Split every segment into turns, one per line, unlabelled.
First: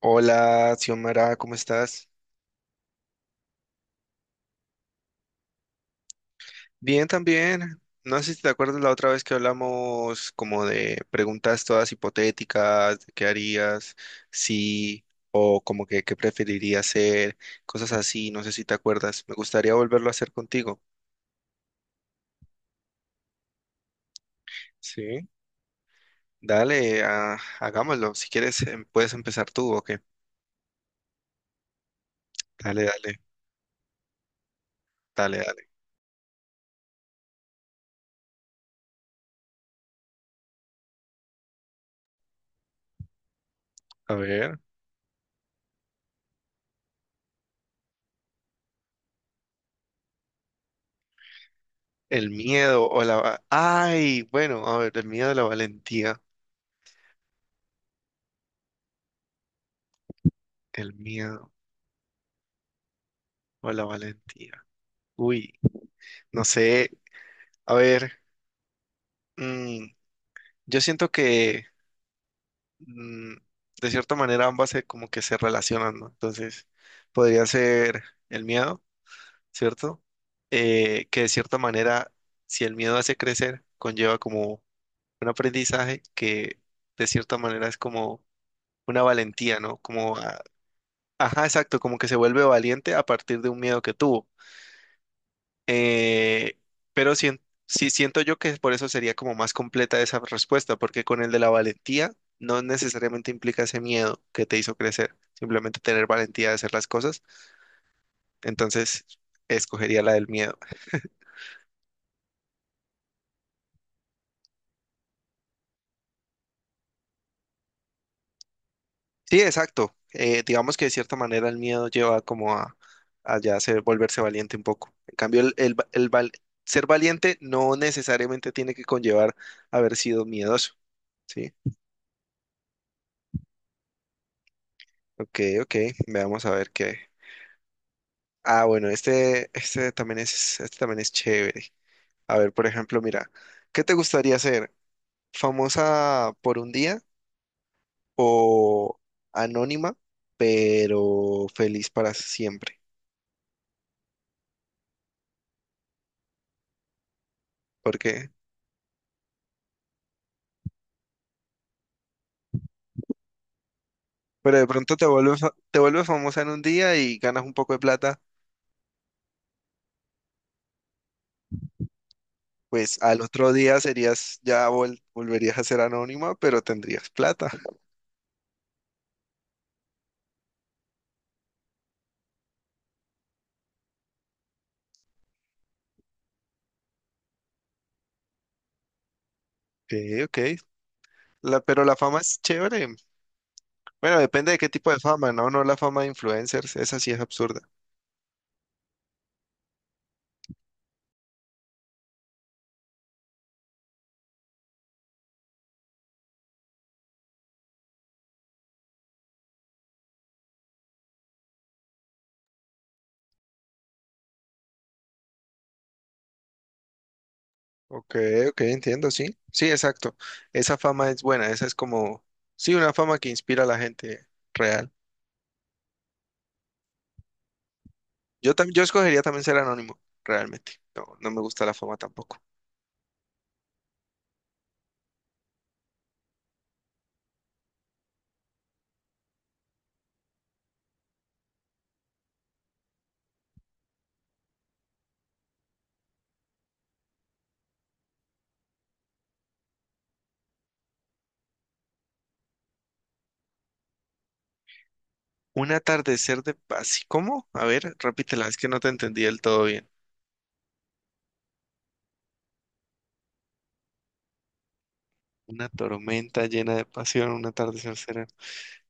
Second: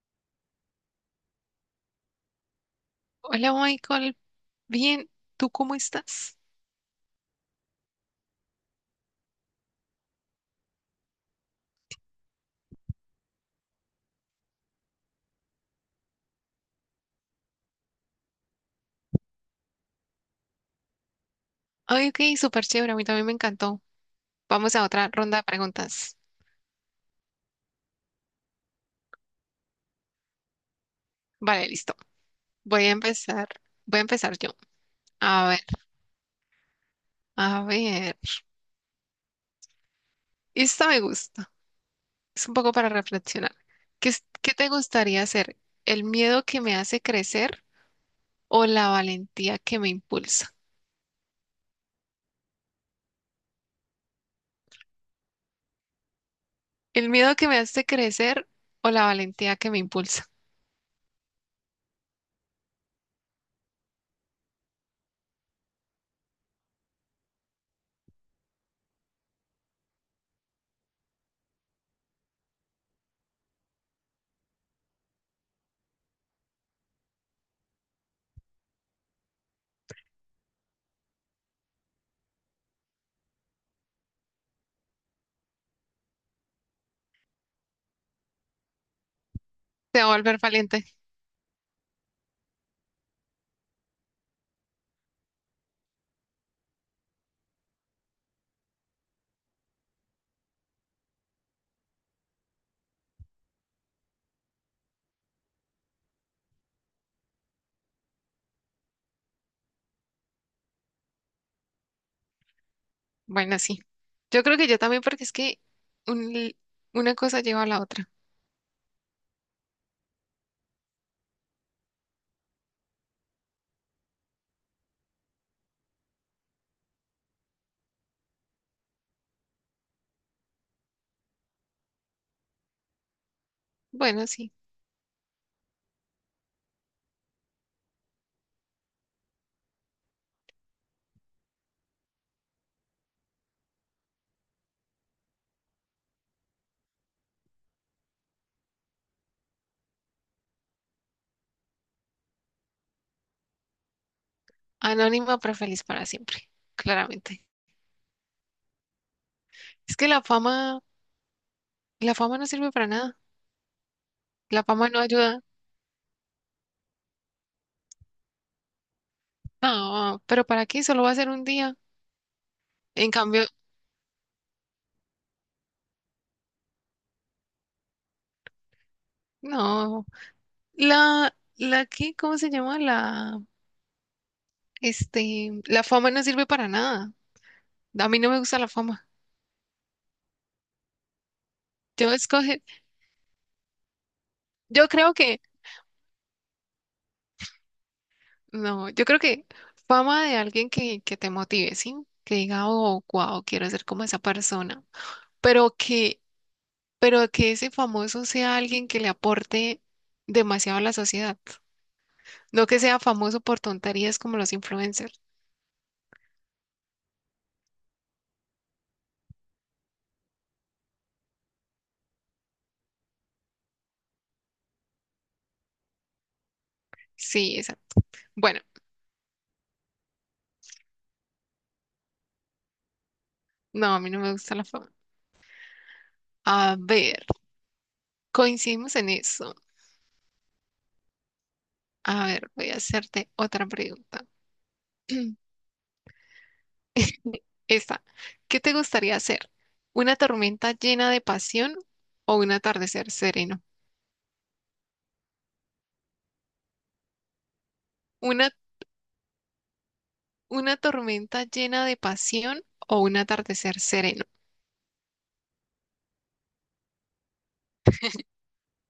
Hola, Xiomara, ¿cómo estás?
Hola Michael, bien, ¿tú cómo estás?
Bien, también. No sé si te acuerdas la otra vez que hablamos como de preguntas todas hipotéticas, de qué harías, sí, o como que qué preferirías hacer, cosas así, no sé si te acuerdas. Me gustaría volverlo a hacer contigo.
Ay, ok, súper chévere, a mí también me encantó. Vamos a otra
Sí.
ronda de preguntas.
Dale, hagámoslo. Si quieres, puedes empezar tú, ¿o qué?
Vale, listo.
Dale,
Voy a
dale,
empezar, voy a empezar yo.
dale,
A ver,
dale.
a ver. Esta me gusta, es un poco para reflexionar.
A
¿Qué
ver.
te gustaría hacer? ¿El miedo que me hace crecer o la valentía que me impulsa?
El miedo o ay, bueno, a ver, el miedo o la valentía.
¿El miedo que me hace crecer o la valentía que me impulsa?
El miedo o la valentía. Uy, no sé, a ver, mm, yo siento que mm, de cierta manera como que se relacionan, ¿no? Entonces, podría ser el miedo, ¿cierto? Que de cierta manera, si el miedo hace crecer, conlleva como un aprendizaje que de cierta manera es como una valentía, ¿no?
Te va a volver valiente.
Ajá, exacto, como que se vuelve valiente a partir de un miedo que tuvo. Eh, pero sien- sí siento yo que por eso sería como más completa esa respuesta, porque con el de la valentía no necesariamente implica ese miedo que te hizo crecer, simplemente tener valentía de hacer las cosas. Entonces, escogería la del miedo.
Bueno, sí. Yo creo que yo también, porque es que un li- una cosa lleva a la otra.
Sí, exacto. Digamos que de cierta manera el miedo lleva como a ya volverse valiente un poco. En cambio, el va- el val- ser valiente no necesariamente tiene que conllevar haber sido miedoso. Sí,
Bueno, sí.
ok, ok. Veamos a ver qué. Ah, bueno, este también es, chévere. A ver, por ejemplo, mira, ¿qué te gustaría ser? ¿Famosa por un día o anónima, pero feliz para siempre?
Anónima, pero feliz para siempre, claramente.
¿Por qué?
Es que la fama no sirve para nada.
Pero
La
de
fama
pronto
no ayuda.
te vuelves famosa en un día y ganas un poco de plata,
No, pero ¿para qué? Solo va a ser un día.
pues
En
al
cambio,
otro día serías, volverías a ser anónima, pero tendrías plata.
no. La que, ¿cómo se llama? La, la fama no sirve para nada. A mí no me gusta la fama.
Ok, ok. Pero la
Yo
fama es
escoge,
chévere. Bueno, depende de qué
yo
tipo de
creo
fama,
que
¿no? No la fama de influencers, esa sí es absurda.
no, yo creo que fama de alguien que te motive, ¿sí? Que diga, oh, wow, quiero ser como esa persona. Pero que, pero que ese famoso sea alguien que le aporte demasiado a la sociedad. No que sea famoso por tonterías como los influencers.
Ok, ok, entiendo, sí. Sí, exacto. Esa fama es buena, esa es como, sí, una fama que inspira a la gente real.
Sí, esa. Bueno,
Yo escogería también ser anónimo, realmente. No, no me gusta la fama tampoco.
no, a mí no me gusta la fama. A ver, coincidimos en eso. A ver, voy a hacerte otra pregunta. Esta, ¿qué te gustaría hacer? ¿Una tormenta llena de pasión o un atardecer sereno?
Un atardecer de paz. ¿Cómo? A ver, repítela,
Una,
es que no te entendí del todo bien.
una tormenta llena de pasión o un atardecer sereno.
Una tormenta llena de pasión, un atardecer sereno.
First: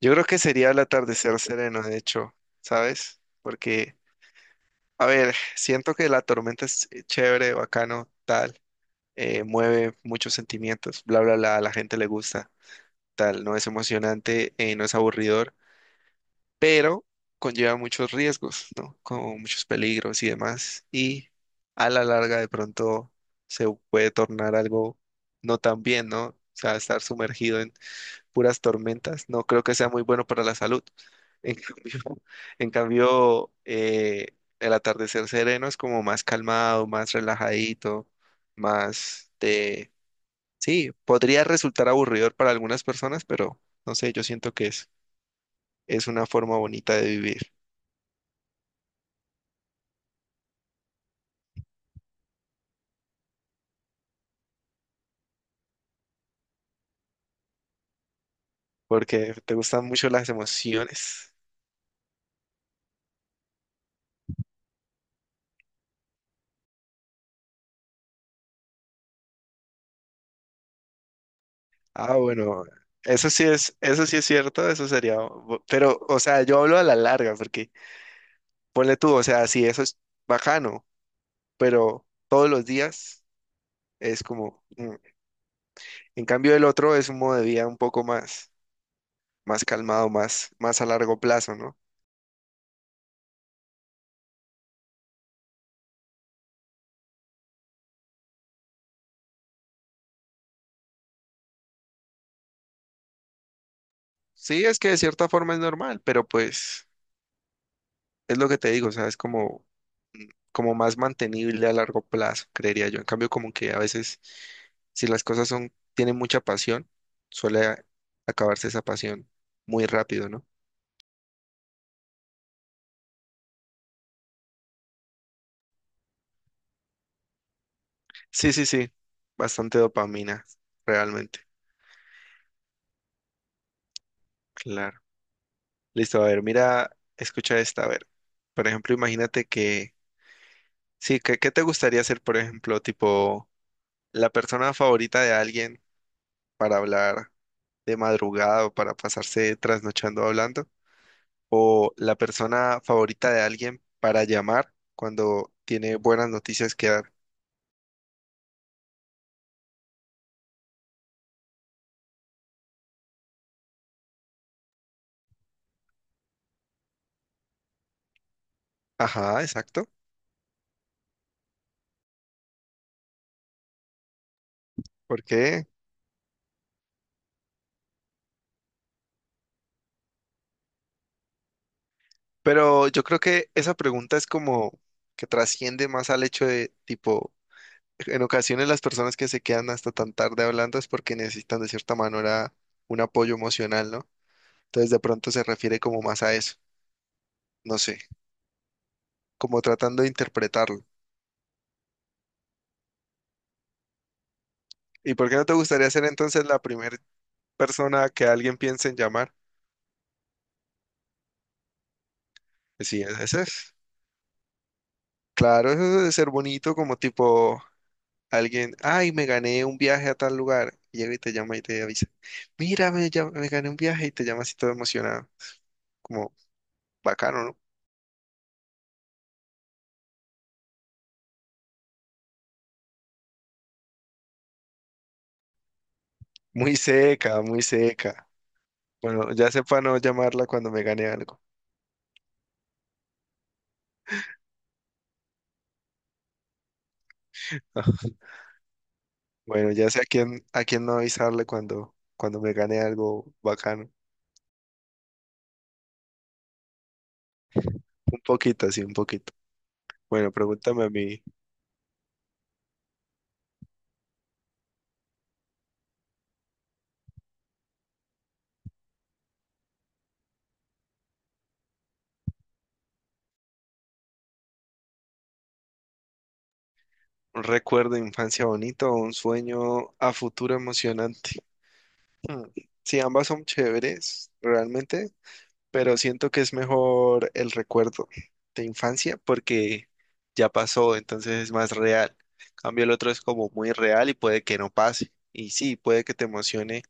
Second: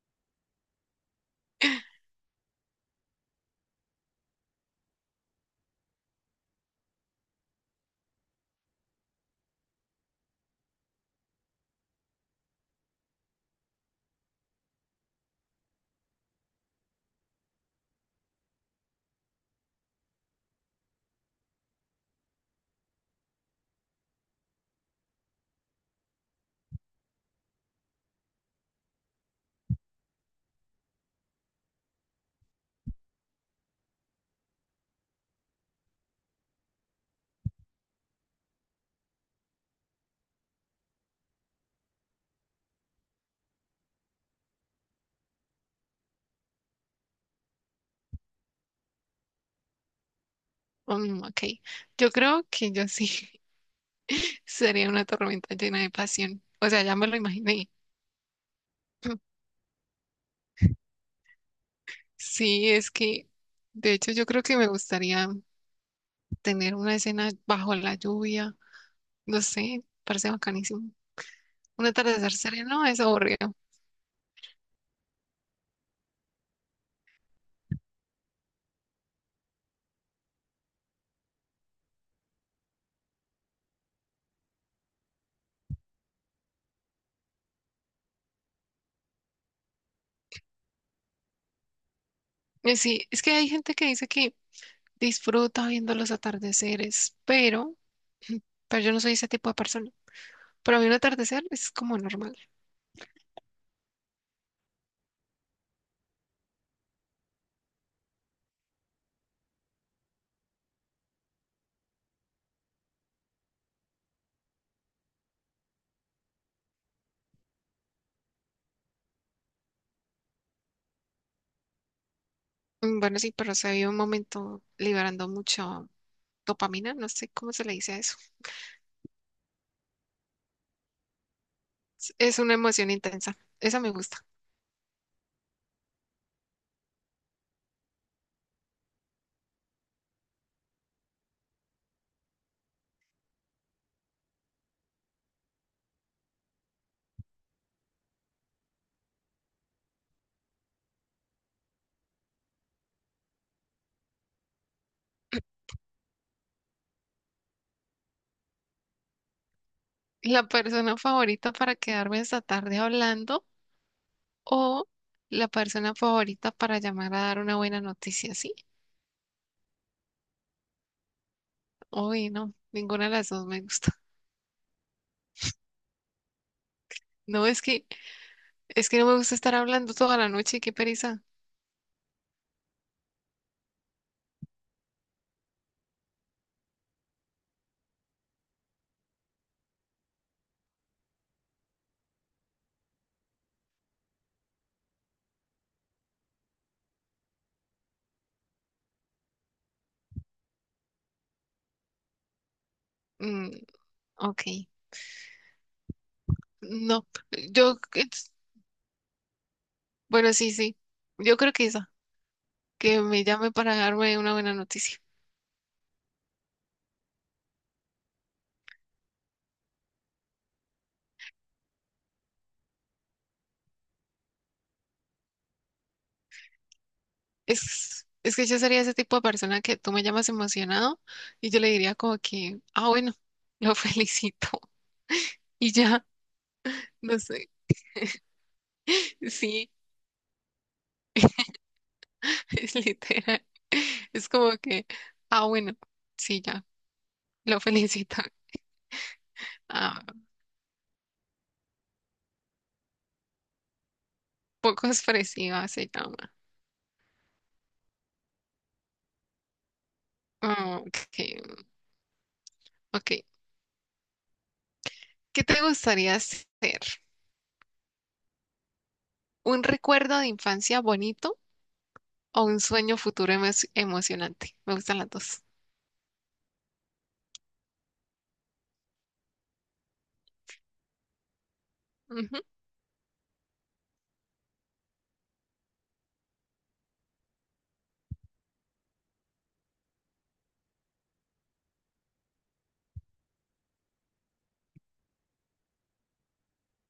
Yo creo que sería el atardecer sereno, de hecho, ¿sabes? Porque, a ver, siento que la tormenta es chévere, bacano, tal mueve muchos sentimientos, bla, bla, bla, a la gente le gusta, tal, no es emocionante, no es aburridor, pero conlleva muchos riesgos, ¿no? Como muchos peligros y demás, y a la larga de pronto se puede tornar algo no tan bien, ¿no? O sea, estar sumergido en puras tormentas, no creo que sea muy bueno para la salud. En cambio, en cambio el atardecer sereno es como más calmado, más relajadito, más de sí, podría resultar aburridor para algunas personas, pero no sé, yo siento que es una forma bonita de vivir,
Mm, ok, yo creo que yo sí sería una tormenta llena de pasión. O sea, ya me lo imaginé.
porque te gustan mucho las emociones.
Sí, es que, de hecho, yo creo que me gustaría tener una escena bajo la lluvia. No sé, parece bacanísimo. Un
Ah,
atardecer
bueno,
sereno es aburrido.
eso sí es cierto, eso sería, pero, o sea, yo hablo a la larga, porque ponle tú, o sea, sí, eso es bacano, pero todos los días es como, mm. En cambio el otro es un modo de vida un poco más calmado, más a largo plazo, ¿no?
Y sí, es que hay gente que dice que disfruta viendo los atardeceres, pero yo no soy ese tipo de persona. Para mí un atardecer es como normal.
Sí, es que de cierta forma es normal, pero pues es lo que te digo, o sea, es como más mantenible a largo plazo, creería yo. En cambio, como que a veces, si tienen mucha pasión, suele acabarse esa pasión muy rápido, ¿no?
Mm, bueno, sí, pero se vive un momento liberando mucho dopamina, no sé cómo se le dice a eso.
Sí, sí, sí, bastante dopamina, realmente,
Es una emoción intensa, esa me gusta.
claro. Listo, a ver, mira, escucha esta, a ver. Por ejemplo, imagínate que, sí, ¿¿qué te gustaría ser, por ejemplo, tipo, la persona favorita de alguien para hablar de madrugada o para pasarse trasnochando hablando? O la persona favorita de alguien para llamar cuando tiene buenas noticias que dar.
La persona favorita para quedarme esta tarde hablando o la persona favorita para llamar a dar una buena noticia, ¿sí?
Ajá, exacto.
Uy, no, ninguna de las dos me gusta.
¿Por qué?
No, es que no me gusta estar hablando toda la noche, qué pereza.
Pero yo creo que esa pregunta es como que trasciende más al hecho de tipo, en ocasiones las personas que se quedan hasta tan tarde hablando es porque necesitan de cierta manera un apoyo emocional, ¿no? Entonces de pronto se refiere como más a eso, no sé, como tratando de interpretarlo.
Mm, ok,
¿Y por qué no te gustaría ser entonces la primera
no, yo,
persona que alguien piense en llamar?
bueno, sí, sí, yo creo que esa,
Pues
que
sí,
me
ese
llame
es.
para darme una buena noticia.
Claro, eso debe ser bonito, como tipo alguien, ay, me gané un viaje a tal lugar. Y llega y te llama y te avisa, mira, me gané un viaje y te llama así todo emocionado. Como bacano, ¿no?
Es que yo sería ese tipo de persona que tú me llamas emocionado y yo le diría como que, ah, bueno, lo felicito. Y ya,
Muy
no
seca,
sé,
muy seca. Bueno, ya sé
sí,
para no llamarla cuando me gane algo.
es literal. Es como que, ah, bueno, sí, ya, lo felicito.
Bueno, ya sé
Ah,
a quién no avisarle cuando me gane algo bacano.
poco expresiva se llama.
Un poquito, así, un poquito. Bueno,
Ah,
pregúntame a
ok,
mí,
ok. ¿Qué te gustaría ser? ¿Un recuerdo de infancia bonito o un sueño futuro emo- emocionante? Me gustan las dos.
¿un recuerdo de infancia bonito o un sueño a futuro emocionante?
Ujú.
Mm, sí, ambas son chéveres, realmente, pero siento que es mejor el recuerdo de infancia porque ya pasó, entonces es más real. Cambio, el otro es como muy real y puede que no pase. Y sí, puede que te emocione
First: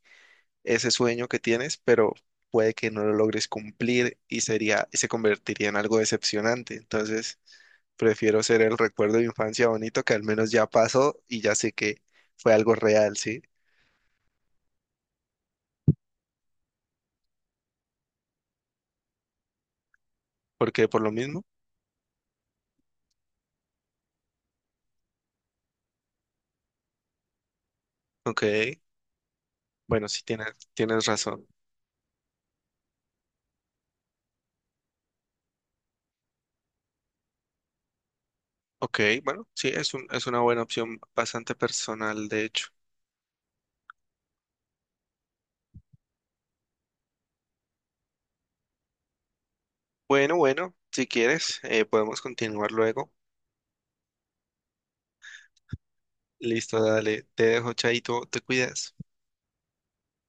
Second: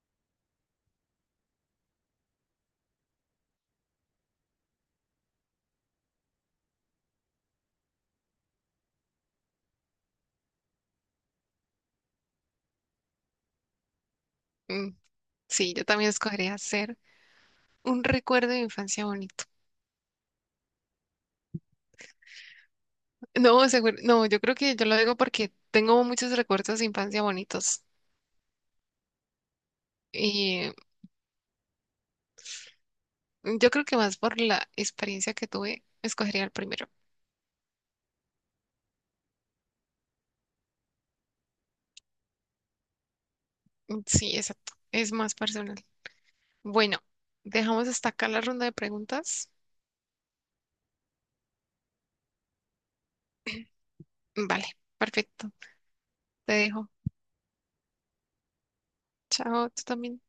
ese sueño que tienes, pero puede que no lo logres cumplir y se convertiría en algo decepcionante. Entonces, prefiero ser el recuerdo de infancia bonito que al menos ya pasó y ya sé que fue algo real, ¿sí?
Mm, sí, yo también escogería ser un recuerdo de infancia bonito.
Porque por lo mismo,
No, seguro, no, yo creo que yo lo digo porque tengo muchos recuerdos de infancia bonitos.
ok. Bueno, sí
Y
tienes razón.
yo creo que más por la experiencia que tuve, escogería el primero.
Ok, bueno, sí, es una buena opción bastante personal, de hecho.
Sí, exacto. Es más personal. Bueno, dejamos hasta acá la ronda de preguntas.
Bueno, bueno, si quieres, podemos continuar luego.
Vale, perfecto. Te
Listo,
dejo.
dale, te dejo, Chaito, te cuidas.
Chao, tú también.